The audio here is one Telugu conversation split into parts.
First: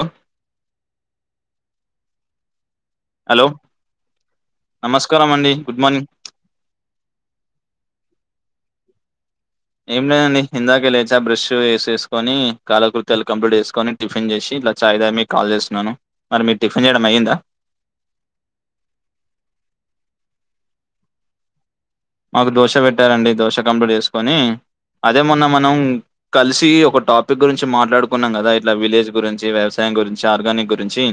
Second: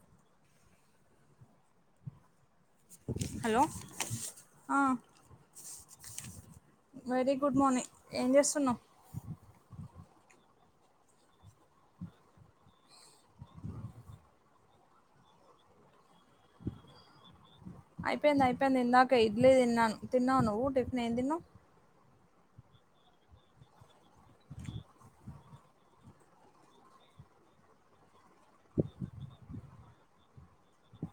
హలో హలో ఆ నమస్కారం అండి good morning very good morning ఏం చేస్తున్నావు్ ఏం లేదండి ఇందాకే లేచా బ్రష్ వేసేసుకొని కాలకృత్యాలు కంప్లీట్ వేసుకొని టిఫిన్ చేసి చాయ్ తాగి మీకు కాల్ చేస్తున్నాను మరి మీరు టిఫిన్ చేయడం అయ్యిందా అయిపోయింది అయిపోయింది ఇందాక ఇడ్లీ తిన్నాను తిన్నావ నువ్ టిఫిన్ ఏం తిన్నవ్ మాకు దోశ పెట్టారండి దోశ కంప్ట్ చేసుకుొని అదే మొన్న మనం కలిసి ఒక టాపిక్ గురించి మాట్లాడు కున్నాం కదా ఇట్లా విలేజ్ గురించి వ్యవసాయం గురించి ఆర్గానిక్ గురించి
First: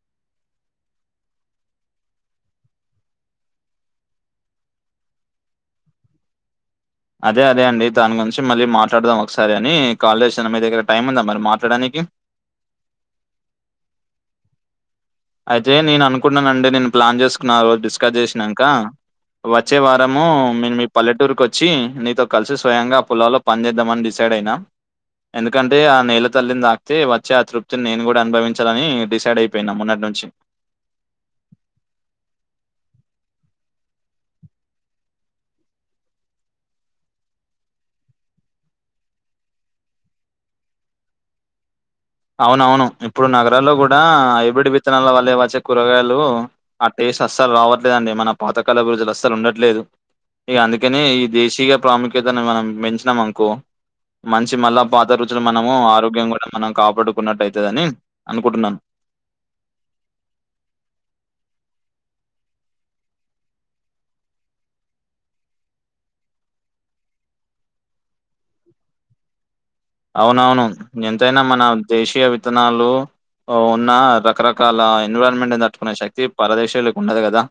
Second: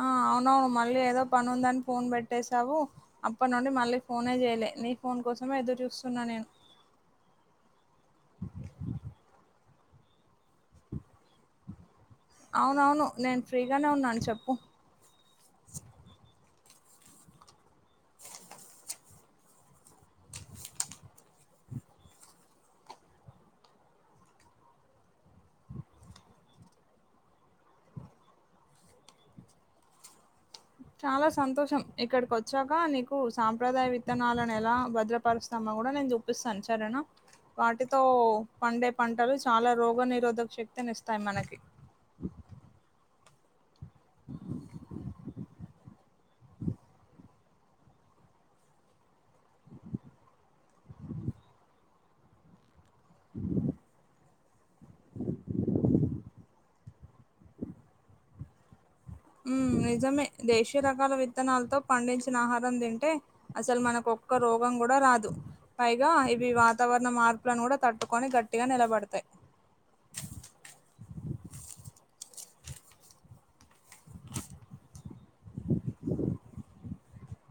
ఆ అవునవును మళ్ళీ ఏదో పని ఉందని ఫోన్ పెట్టేసావు అప్పటి నుండి మళ్ళీ ఫోనే చేయలే నీ ఫోన్ ని కోసమే ఎదురు చూస్తున్నా నేను అదే అదే అండి దాని గురించి మళ్ళీ మాట్లాడదాం ఒకసారి అని కాల్ చేసాను మీ దగ్గర టైం ఉందా మరి మాట్లాడానికి అవునవును నేను ఫ్రీగానే ఉన్నాను చెప్పు అయితే నేను అనుకునండి నేను ప్లాన్ చేసుకున్నా ఆ రోజు డిస్కస్ చేసినాక వచ్చే వారము నేన్ మీ పల్లెటూరుకి వచ్చి నీతో కలిసి స్వయంగా ఆ పోలాలో పని చేేద్దామని డిసైడ్ ఎక్కడైనా ఎందుకంటే ఆ నేళ్ల తల్లిని తాక్తే వచ్చి ఆ తృప్తిని నేను కూడా అనుభవించాలని డిసైడ్ అయిపోయినా మొన్నటి చె చాలా సంతోషం ఇక్కడికి వచ్చాక నీకు సాంప్రదాయ విత్తనాలను ఎలా భద్రపరుస్తా కూడా నేను చూపిస్తాను సరేనా వాటితో పండే పంటలు చాలా రోగ నిరోధక శక్తిని ఇస్తాయి మనకి అవునవును ఇప్పుడు నగరాల్లో కూడా హైబ్రిడ్ విత్తనాల వాళ్ళ వచ్చ కూరగాయలు ఆ టేస్ట్ అస్సలు రావట్లేదండి మన పాతకాల అభిరుచులు అస్సలు ఉండట్లేదు ఇక అందుకని ఈ దేశీగా ప్రాముఖ్యతను మనం మ అనుకో మంచి మళ్ళా పాత రుచులు మనము ఆరోగ్యం కూడా మనకు కాపాడుకున్నట్టు అయితుదని అనుకుంటున్నాను ఉ నిజమే దేశీయ రకాల విత్తనాలతో పండించిన ఆహారం తింటే అసలు మనకు ఒక్క రోగం కూడా రాదు పైగా ఇవి వాతావరణ మార్పులను కూడా తట్టుకొని గట్టిగా నిలబడతాయి అవునవును ఎంతైనా మన దేశీయ విత్తనాలు ఉన్న రకరకాల ఎన్విరాన్మెంట్ దట్టుుకునే శక్తి పరదేశాలకి ఉండదు కదా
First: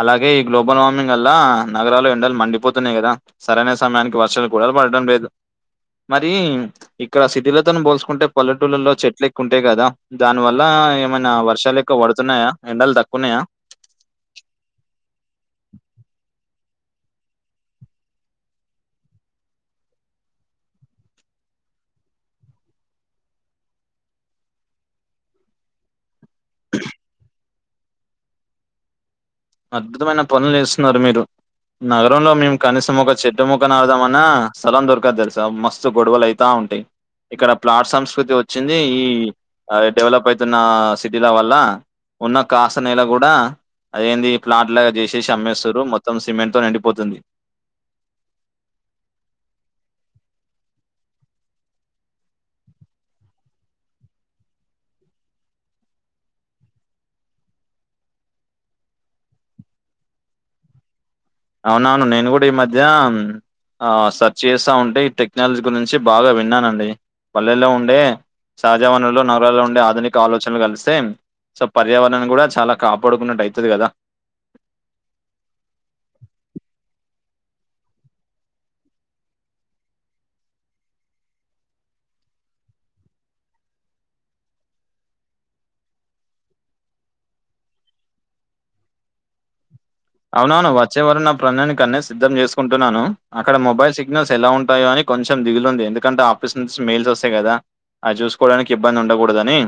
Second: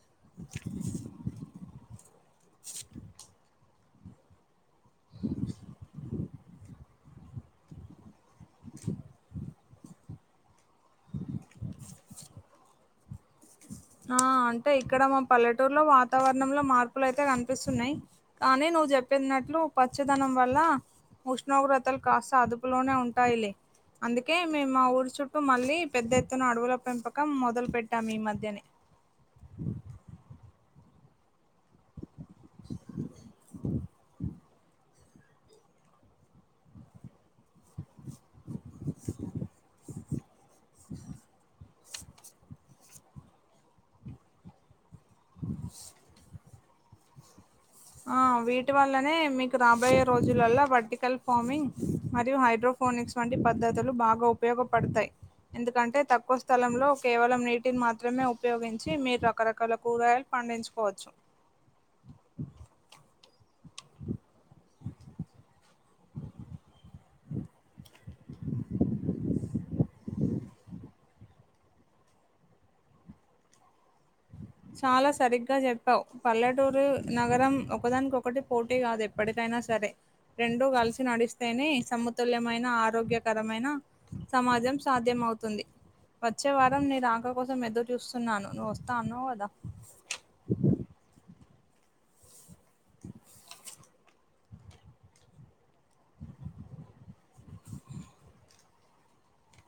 అలాగే ఈ గ్లోబల్ వార్మింగ్ వల్ల నగరాలు ఎండలు మండిపోతున్నాయి కదా సరైన సమయానికి వర్షాలు కూ పడతయి లేదు మరి ఇక్కడ సిటీళ్లతోను పోల్సుకుంటే పల్లెటూళ్లలో చెట్లు ఎక్కు ఉంటాయి కదా దాని వల్ల ఏమైనా వర్షాలు ఎక్కువ పడుతున్నాయా ఎండలు తక్కున్నాయా ఆ అంటే ఇక్కడ మా పల్లెటూరులో వాతావరణంలో మార్పులు అయితే కనిపిస్తున్నాయి కానీ నువ్ నువ్ చెప్పినట్లు పచ్చదనం వల్ల ఉష్ణోగ్రతలు కాస్త అదుపులోనే ఉంటాయిలే అందుకే మేము మా ఊరి చుట్టూ మళ్ళీ పెద్ద ఎత్తున అడవుల పెంపకం మొదలు పెట్టాం ఈ మధ్యనే అద్భుతమైన పనులు చేస్తున్నారు మీరు నగరంలో మేము కనీసం ఒక చెట్టు మొక్క నాటదామన స్థలం దొరకదు తెలుసా మస్తు గొడవలు అతాం ఉంటాయి ఇక్కడ ప్లాట్ఫామ్స్ ప్రకృతి వచ్చింది ఈ ఆ డెవలప్ అవుతున్న సిటీల వల్ల ఉన్న కాస్త నెలా కూడా ఏంది ప్లాంట్ లాగా చేససి ఆమ్మేశ్వరు మొత్తం సిమెంట్ తో నిండిపోతుంది ఆ వీటి వల్లనే మీకు రాబోయే రోజులలా వర్టికల్ ఫార్మింగ్ మరియు హైడ్రో ఫోనిక్స్ వంటి పద్ధతులు బాగా ఉపయోగపడతాయి ఎందుకంటే తక్కువ స్థలంలో కేవలం విటిని మాత్రమే ఉపయోగించి మీరు రకరకాల కూరగాయలు పండించుకోవచ్చు అవునవును నేను కూడా ఈ మధ్య ఆ సెర్చ్ చేస్తా ఉంటే ఈ టెక్నాలజీ గురించి బాగా విన్నానండి పల్లెల్లో ఉండే సహజా వనరుల్లో నగరాల్లో ఉండే ఆధునిక ఆలోచనలు కలిస్తే సో పర్యావరణ కూడా చాలా కాపాడుకున్నట్టు అవుతుది కదా చాలా సరిగ్గా చెప్పావు పల్లెటూరు నగరం ఒకదానికొకటి పోటీ కాదు ఎప్పటికైనా సరే రెండో కలిసి నడిస్తేనే సమతుల్యమైన ఆరోగ్యకరమైన సమాజం సాధ్యం అవుతుంది వచ్చే వారం నీ రాక కోసం ఎదురు చూస్తున్నాను నువ్వు వస్తా అనో అవునవును వాచ్చేవారం ప్రణని కన్న సిద్ధం చేసుకుంటున్నాను అక్కడ మొబైల్ సిగ్నల్స్ ఎలా ఉంటాయో అని కొంచెం దిగులుంది ఎందుకంటే ఆఫిస్ నుంచి మెయిల్స్ వస్తాయి కదా అవి చూసుకోవడానికి ఇబ్బంది ఉండకూడదని,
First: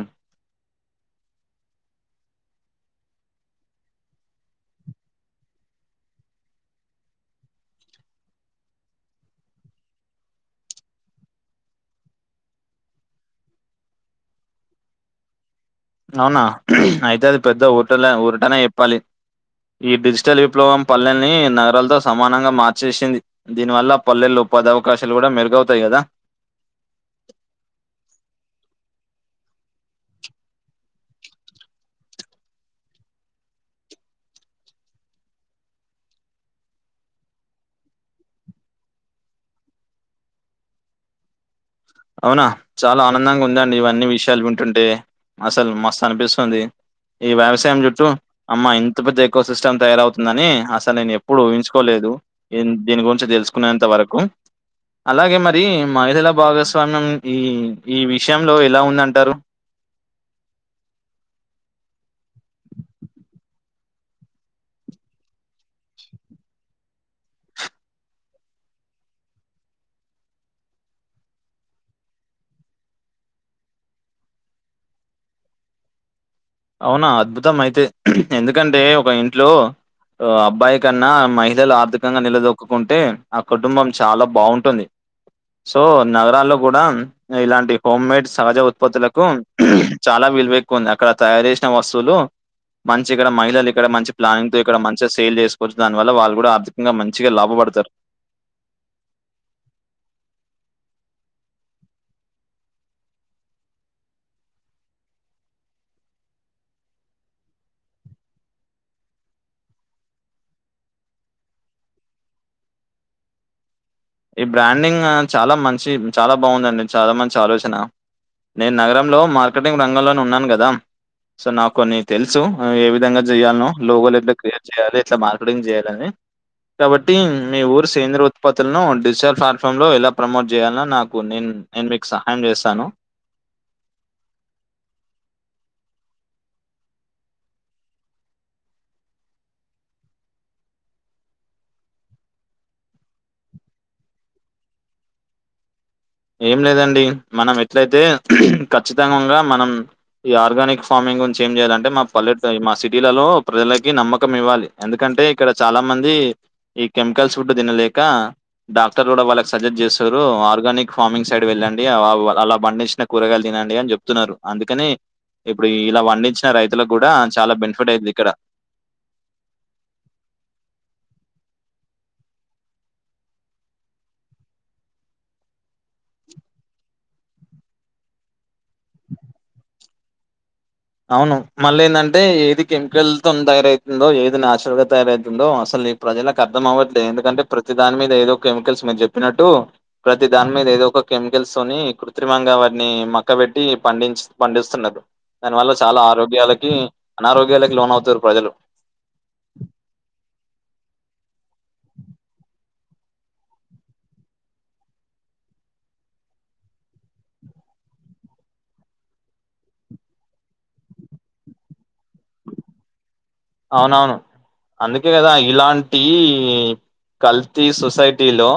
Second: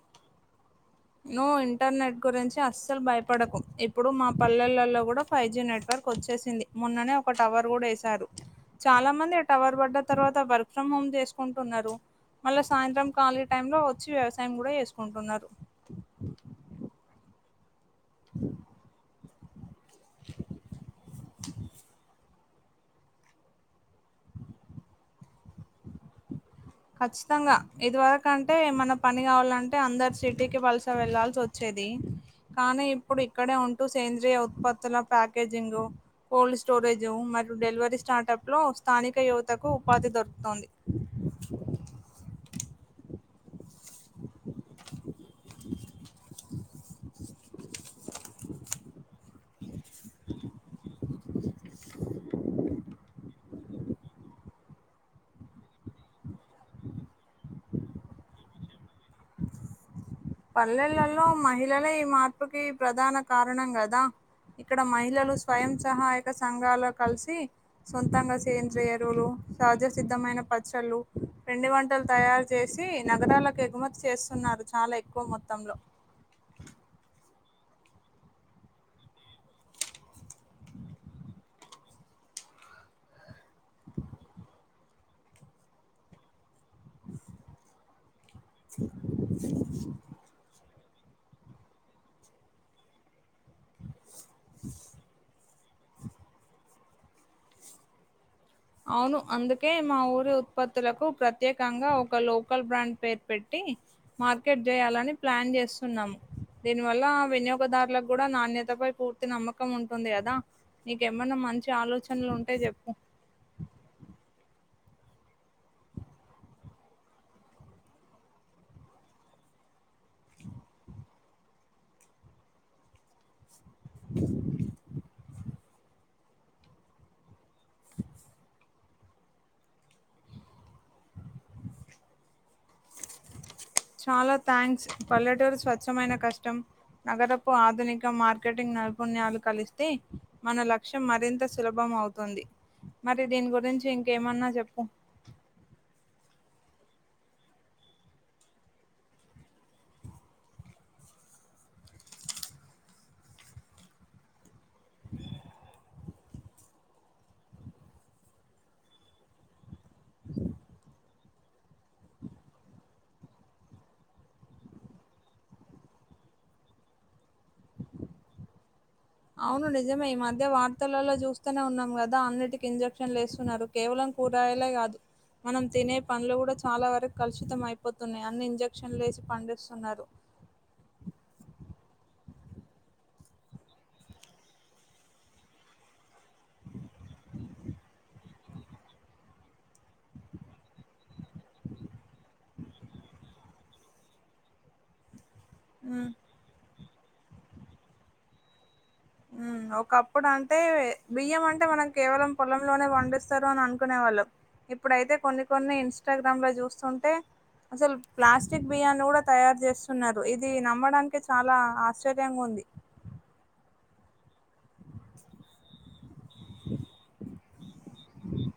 నువ్వు ఇంటర్నెట్ గురించి అస్సలు భయపడకు ఇప్పుడు మా పల్లెలలో కూడా ఫైవ్ జీ నెట్వర్క్ వచ్చేసింది మొన్ననే ఒక టవర్ కూడా వేశారు చాలా మంది ఆ టవర్ పడ్డ తర్వాత వర్క్ ఫ్రమ్ హోమ్ చేసుకుంటున్నారు మళ్ళా సాయంత్రం ఖాళీ టైమ్ లో వచ్చి వ్యవసాయం కూడా చేసుకుంటున్నారు అవునా అయితే అది పెద్ద ఊటల ఊరటనే చెప్పాలి ఈ డిజిటల్ విప్లవం పల్లెల్ని నగరాలతో సమానంగా మార్చేసింది దీనివల్ల పల్లెలు ఉపాధి అవకాశాలు కూడా మెరుగవుతాయి కదా కఖచ్చితంగా ఇదివరక అంటే ఏమన్నా పని కావాలంటే అందరు సిటీకి వలస వెళ్లాల్సి వచ్చేది కానీ ఇప్పుడు ఇక్కడే ఉంటూ సేంద్రియ ఉత్పత్తుల ప్యాకేజింగ్ కోల్డ్ స్టోర్ స్టోరేజ్ మరియు డెలివరీ స్టార్టప్లో స్థానిక యువతకు ఉపాధి దొరుకుతుంది [unintelligible] అవునా చాలా ఆనందంగా ఉందండి ఇవన్నీ విషయాలు వింటుంటే అసలు మస్తు అనిపిస్తుంది ఈ వ్యవసాయం చుట్టూ అమ్మ ఇంత పెద్ద ఎకో సిస్టమ్ తయారవుతుందని అసలు నేను ఎప్పుడు ఊహించుకోలేదు దీని గురించి తెలుసుకునేంత వరకు అలాగే మరి మహిళల బాగ స్వామ్యం ఈ ఈ విషయంలో ఎలా ఉందంటారు పల్లెలలో మహిళలే ఈ మార్పుకి ప్రధాన కారణం కదా ఇక్కడ మహిళలు స్వయం సహాయక సంఘలో కలిసి సొంతం గా సేంద్రియ ఎరువులు సహజసిద్ధమైన పచ్చళ్ళు పిండి వంటలు తయారు చేసి నగరాలకు ఎగుమతి చేస్తున్నారు చాలా ఎక్కువ మొత్తంలో అవునా అద్భుతం అయితే ఎందుకంటే ఒక ఇంట్లో అబ్బాయి కన్నా మహిళలు అథికంగా నిలదొక్కుకుంటే ఆ కుటుంబం చాలా బాగుంటుంది సో నగరాల్లో కూడా ఇలాంటి హోమ్ మేడ్ సహజ ఉత్పత్తులకు చాలా విలువ ఎక్కువ ఉంది అక్కడ తయారు చేసిన వస్తువులు మంచి ఇక్కడ మహిళలు ఇక్కడ మంచి ప్లానింగ్ తో ఇక్కడ మంచిగా సేల్ చేసుకు వచ్చు దాని వల్ల వాళ్ళు కూడా ఆర్థికంగా మంచిగా లాభపడతారు అవును అందుకే మా ఊరి ఉత్పత్తులకు ప్రత్యేకంగా ఒక లోకల్ బ్రాండ్ పేరు పెట్టి మార్కెట్ చేయాలని ప్లాన్ చేస్తున్నాము దీని వల్ల వినియోగదారులకు కూడా నాణ్యతపై పూర్తి నమ్మకం ఉంటుంది కదా నీకేమన్నా మంచి ఆలోచనలు ఉంటే చెప్పు ఈ బ్రాండింగ్ చాలా మంచి చాలా బాగుందండి చాలా మంచి ఆలోచన నేను నగరంలో మార్కెటింగ్ రంగంలోనే ఉన్నాను గదా సో నాకు కొన్ని తెలుసు ఏ విధంగా చెయ్యాలను లోగల్ ఎట్లా క్రియేట్ చేయాలి ఎట్లా మార్కెటింగ్ చేయాలి కాబట్టి మీ ఊరు సేంద్రియ ఉత్పత్తులను డిజిటల్ ప్లాట్ఫామ్లో ఎలా ప్రమోట్ చేయాాలలో నాకు నేను నేను మీకు సహాయం చేస్తాను చాలా థ్యాంక్స్ పల్లెటూరి స్వచ్ఛమైన కష్టం నగరపు ఆధునిక మార్కెటింగ్ నైపుణ్యాలు కలిస్తే మన లక్ష్యం మరింత సులభం అవుతుంది మరి దీని గురించి ఇంకేమన్నా చెప్పు [unintelligible] ఏం లేదండి మనం ఎట్లయితే ఖచ్చితంగా మనం ఈ ఆర్గానిక్ ఫార్మింగ్ ఏం చేయాలంటే మా పల్లె మా సిటీలలో ప్రజలకి నమ్మకం ఇవ్వాలి ఎందుకంటే ఇక్కడ చాలా మంది ఈ కెమికల్స్ ఫుడ్ తినలేక డాక్టర్ కూడా వాళ్ళకి సజెస్ట్ చేశారు ఆర్గానిక్ ఫార్మింగ్ సైడ్ వెళ్ళండి అలా పండించిన కూరగాలు తినండి అని చెప్తున్నారు అందుకని ఇప్పుడు ఇడ పండించిన రైతులకు కూడా చాలా బెనిఫిట్ అయితది ఇక్కడ అవును నిజమే ఈ మధ్య వార్తలలో చూస్తూనే ఉన్నాం కదా అన్నింటికి ఇంజక్షన్లు వేస్తున్నారు కేవలం కూరగాయలే కాదు మనం తినే పండ్లు కూడా చాలా వరకు కలుషితం అయిపోతుంది అయిపోతున్నాయి అన్ని ఇంజక్షన్ వేసి పండిస్తున్నారు అవును మళ్ళీ ఏంటంటే ఏది కెమికల్ తో తయారవుతుందో ఏది నాచురల్ గా తయారవుతుందో అసలు ప్రజలకు అర్థం అవ్వట్లేదు ఎందుకంటే ప్రతి దాని మీద ఏదో కెమికల్స్ మీరు చెప్పినట్టు ప్రతి దాని మీద ఏదో ఒక కెమికల్స్ కృత్రిమంగా వాటిని మక్క పెట్టి పండించి పండిస్తున్నారు దాని వల్ల చాలా ఉమ్. ఆరోగ్యాలకి అనారోగ్యాలకి లోన్ అవుతారు ప్రజలు ఉమ్ ఒకప్పుడు అంటే బియ్యం అంటే మనం కేవలం పొలంలోనే పండిస్తారు అని అనుకునే వాళ్ళం ఇప్పుడైతే కొన్ని కొన్ని ఇన్స్టాగ్రామ్ లో చూస్తుంటే అసలు ప్లాస్టిక్ బియ్యాన్ని కూడా తయారు చేస్తున్నారు ఇది నమ్మడానికి చాలా ఆశ్చర్యంగా ఉంది అవునవును అందుకే కదా ఇలాంటి కల్తీ సొసైటీ లో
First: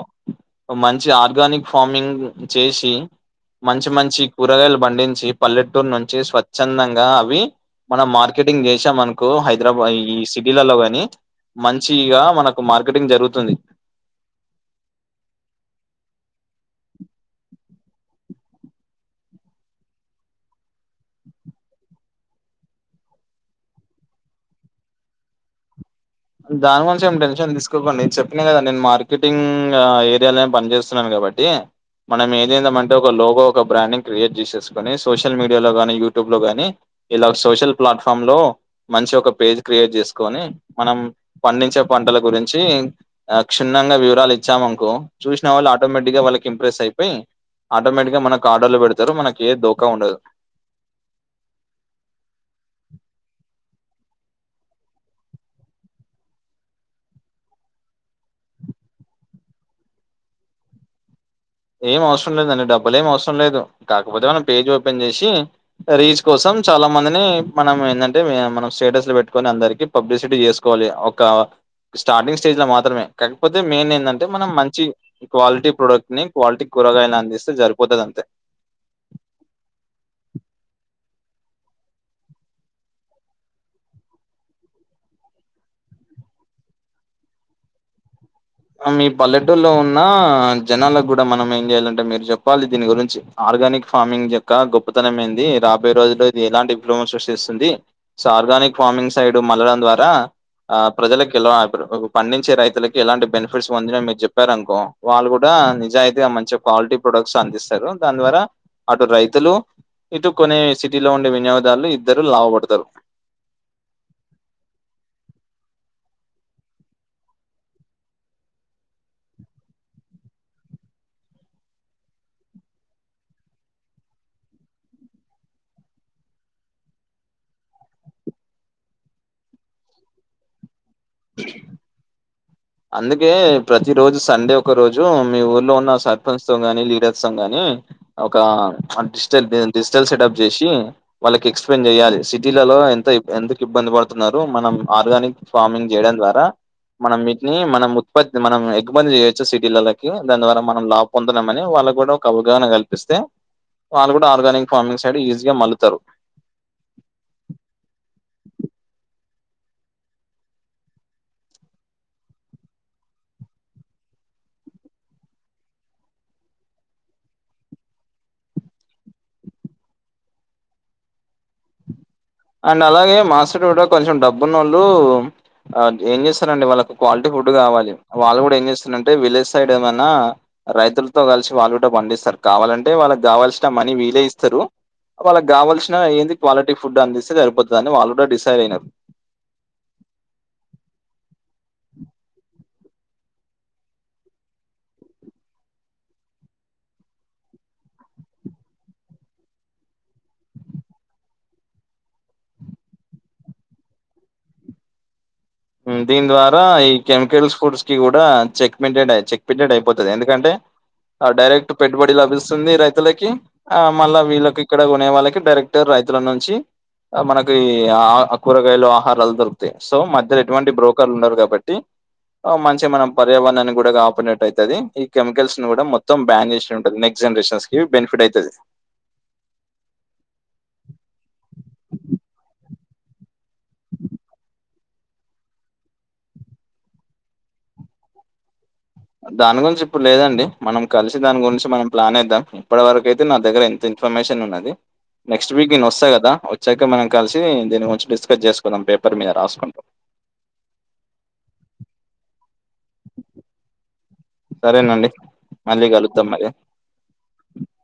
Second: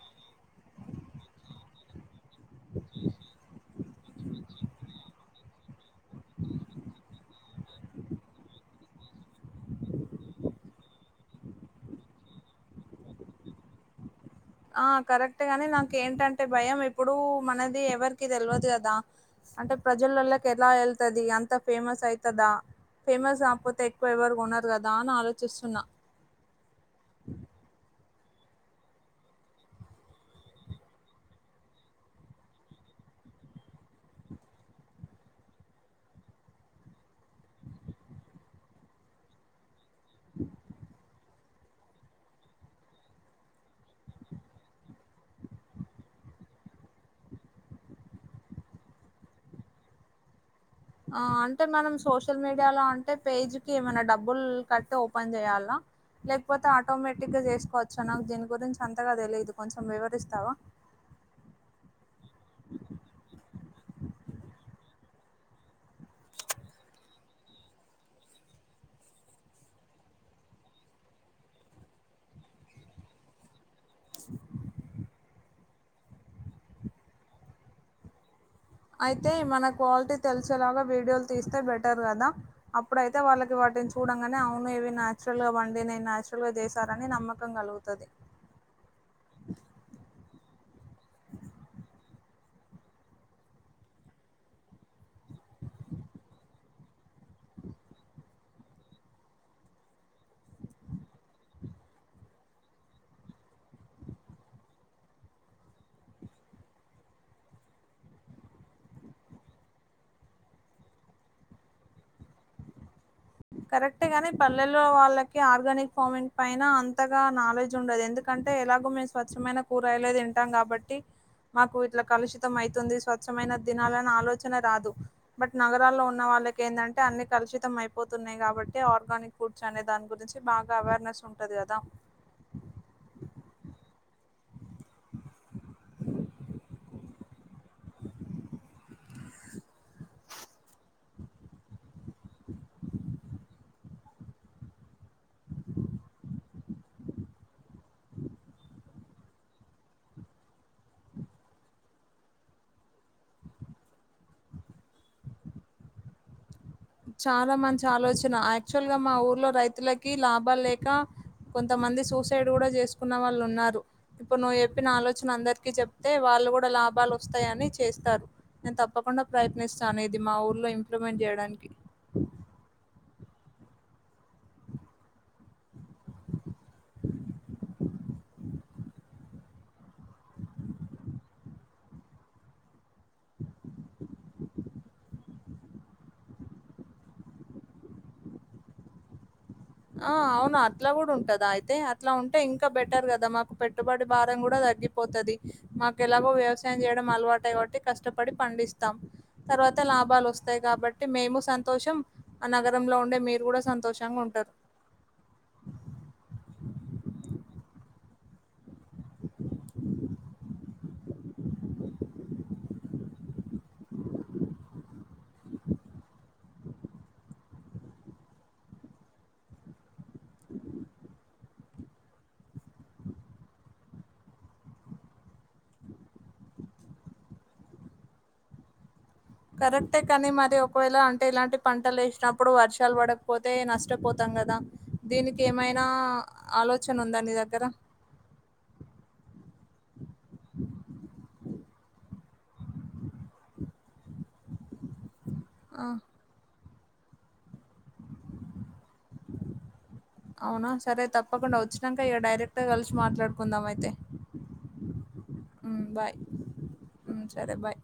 మంచి ఆర్గానిక్ ఫార్మింగ్ చేసి మంచి మంచి కూరగాయలు పండించి పల్లెటూరి నుంచి స్వచ్ఛందంగా అవి మనం మార్కెటింగ్ చేసాం అనుకో సాయంత్రం అయ్యి ఈ సిటీలలో గని మంచిగా మనకు మార్కెటింగ్ జరుగుతుంది ఆ కరెక్ట్ గాని నాకు ఏంటంటే భయం ఎప్పుడు మనది ఎవరికి తెలియదు కదా అంటే ప్రజలలకి ఎలా వెళ్తుది అంత ఫేమస్ అయితదా ఫేమస్ కాకపోతే ఎక్కువ ఎవరు కొన్నారు కదా అని ఆలోచిస్తున్నా దాని గురించి ఏం టెషన్ తీసుకోకండి చెప్పి చెప్పిన కథ నేను మార్కెటింగ్ ఏరియాలో పని చేస్తున్నాను కాబట్టి మనం ఏం చేద్దాం అంటే ఒక లోగో ఒక బ్రాండెడ్ క్రియేట్ చేసేసుకొని సోషల్ మీడియాలో గాని యూట్యూబ్ లో గాని ఇలా సోషల్ ప్లాట్ఫామ్ లో మంచి ఒక పేజ్ క్రియేట్ చేసుకొని మనం పండించే పంటల గురించి ఆ క్షుణ్ణంగా వివరాలు ఇచ్చామనుకో చూసిన వాళ్ళు ఆటోమేటిక్ గా వాళ్ళకి ఇంప్రెస్ అయిపోయి ఆటోమేటిక్ గా మనకు ఆర్డర్లు పెడతారు మనకి ఏ దోఖ ఉండదు ఆ అంటే మనం సోషల్ మీడియాలో అంటే పేజ్ ఏమైనా డబ్బుల్ కట్టి ఓపెన్ చేయాల లేకపోతే ఆటోమేటిక్ గా చేసుకోవచ్చా నాకు దీని గురించి అంతగా తెలియదు కొంచెం వివరిస్తావా [inaudible] ఏం అవసరం లేదండి డబ్బులు ఏం వచ్చి రీచ్ కోసం చాలా మందిని మనం ఏందంటే మనం స్టేటస్లు పెట్టుకొని అందరికీ పబ్లిక్ పబ్లిసిటీ చేసుకోవాలి ఒక స్టార్టింగ్ స్టేజ్ లో మాత్రమే కాకపోతే మెయిన్ ఎందంటే మనం మంచి క్వాలిటీ ప్రొడక్ట్ ని క్వాలిటీ కూరగాయలు అందిస్తే సరిపోతుంది అంతే అయితే మన క్వాలిటీ తెలిసేలాగా వీడియోలు తీస్తే బెటర్ కదా అప్పుడైతే వాళ్ళకి చూడంగానే అవును ఇవి న్యాచురల్ గా పండినై న్యాచురల్ గా చేశారని నమ్మకం కలుగుతుంది మీ పల్లెటూరులో ఉన్న జనాలకు కూడా మనం ఏం చేయాలంటే మీరు చెప్పాలి దీని గురించి ఆర్గానిక్ ఫార్మింగ్ యొక్క గొప్పతనం ఏంది రాబోయే రోజులో ఇది ఎలాంటి ప్రమోషన్ ఉంది సో ఆర్గానిక్ ఫార్మింగ్ సైడ్ మల్లడం ద్వారా ఆ ప్రజలకు ఎలా ఒక పండించే రైతులకి ఎలాంటి బెనిఫిట్ బెనిఫిట్స్ పొందినము మీరు చెప్పారునుకో వాళ్ళు కూడా నిజాయితీగా మంచి క్వాలిటీ ప్రొడక్ట్స్ అందిస్తారు దాని ద్వారా అటు రైతులు ఇటు కొనే సిటీలో ఉండే వినియోగదారులు ఇద్దరు లాభపడతారు కరెక్టే గాని పల్లెల్లో వాళ్ళకి ఆర్గానిక్ ఫార్మింగ్ పైన అంతగా నాలెడ్జ్ ఉండదు ఎందుకం అంటే ఎలాగూ మేము స్వచ్ఛమైన కూరయలే తింటాం కాబట్టి మాకు ఇట్ల కలుషితం ఐతుంది స్వచ్ఛమైన దినాలన్న ఆలోచన రాదు బట్ నగరాల్లో ఉన్న వ వాళ్ళకి ఏందంటే అన్ని కలుషిం అయి పోతున్నాయి కాబట్టి ఆర్గానిక్ ఫుడ్స్ అనే దాని గురించి బాగా అవేర్నెస్ ఉంటది కదా అందుకే ప్రతి రోజు సండే ఒక రోజు మీ ఊర్లో ఉన్న సర్పంచ్ తో గాని లీడర్ తోన్ గాని ఒక ఆ డిజిటల్ డిజిటల్ సెటప్ చేసి వాళ్ళకి ఎక్స్ప్లెయిన్ చేయాలి సిటీల లో ఎంత ఎందుకు ఇబ్బంది పడుతున్నారు మనం ఆర్గానిక్ ఫార్మింగ్ చేయడం ద్వారా మనం మీ నీ మనం ఉత్పత్తి మనం ఎగ్బతి చేయొచ్చు సిటీలకి దాని ద్వార మనం లా పొందన్నామని వాళ్ళ కూడా ఒక అవ గాన కల్పిస్తే వాళ్ళు కూడా ఆర్గానిక్ ఫార్మింగ్ సైడ్ ఈజీగా మల్లుతారు చాలా మంచి ఆలోచన యాక్చువల్ గా మా ఊర్లో రైతులకి లాభాలు లేక కొంతమంది సూసైడ్ కూడా చేసుకున్న వాళ్ళు ఉన్నారు ఇప్పుడు నువ్వు చెప్పిన ఆలోచన అందరికి చెప్తే వా వాళ్ళు కూడా లాభాలు వస్తాయని చేస్తారు నేను తప్పకుండా ప్రయత్నిస్తాను ఇది మా ఊర్లో ఇంప్లిమెంట్ చేయడానికి అండ్ అలాగే మాసైడ్ కూడా కొంచెం డబ్బు నోళ్ళు ఆ ఏం చేస్తారండి వాళ్ళకు క్వాలిటీ ఫుడ్ కావాలి వాళ్ళు కూడా ఏం చేస్తురంటే విలేజ్ సైడ్ ఏమైనా రైతులతో కలిసి వాళ్ళు కూడా పండిస్తారు కావాలంటే వాళ్ళకి కావల్సిన మనీ వీలే ఇస్తారు వాళ్ళకి కావల్సిన ఏంది క్వాలిటీ ఫుడ్ అందిస్ సరిపోతదని వాళ్ళు కూడా డిసైడ్ అయినారు ఆ అవునా అట్లా కూడా ఉంటదా అయితే అట్లా ఉంటే ఇంకా బెటర్ కదా మాకు పెట్టుబడి భారం కూడా స తగ్గిపోతది మాకు ఎలాగో వ్యవసాయం చేయడం అలవాటే కాబట్టి కష్టపడి పండిస్తాం తర్వాత కొంత లాభాలు వస్తాయి కాబట్టి మేము సంతోషం ఆ నగరంలో ఉండే మీరు కూడా సంతోషంగా ఉంటరు ఉ దీని ద్వారా ఈ కెమికల్స్ ఫుడ్స్ కి కూడా చెక్ పింటెడ్ చెక్ పింటెడ్ అయిపోతది ఎందుకంటే అ డైరెక్ట్ పెట్టుబడి లభిస్తుంది రైతులకి ఆ మళ్ళా వీళ్ళకి ఇక్కడ కొనే వాళ్ళకి డైరెక్ట్ ర రైతుల నుంచి మనకి ఆ కూరగాయలు ఆహారాలు దొరుకుతాయి సో మధ్య లెట్ ఎటువంటి బ్రోకర్ లు ఉండరు కాబట్టి ఆ మంచిగ మనం పర్యావరణాన్ని కూడా కాపాడినటయితది ఈ కెమికల్స్ ను కూడా మొత్తం బ్యాన్ చేసుడే ఉంటది నెక్స్ట్ జనరేషన్స్ కి ఇది బెనిఫిట్ ఐతది కరెక్టే కానీ మరి ఒకవేళ అంటే ఇలాంటి పంటలు వేసినప్పుడు వర్షాలు పడకపోతే నష్టపోతాం కదా దీనికి ఏమైనా ఆలోచన ఉందా నీ దగ్గర [unintelligible] దాని గురించి ఇప్పుడు లేదండి మనం కలిసి దాని గురించి మనం ప్లాన్ ఏద్దాం ఇప్పటివరకు అయితే నా దగ్గర ఇంత ఇన్ఫర్మేషన్ వున్నది నెక్స్ట్ వీక్ ఆ, నేను వస్తా కదా వచ్చాక మనం కలిసి దీని గురించి డిస్కస్ చేసుకుందాం పేపర్ మీద రాసుకుంటు అవునా సరే తప్పకుండా వచ్చినాక ఇక డైరెక్ట్ గా కలిసి మాట్లాడుకుందాం అయితే సరేనండి మళ్ళీ బాయ్ కలుద్దాం మరి సరే బాయ్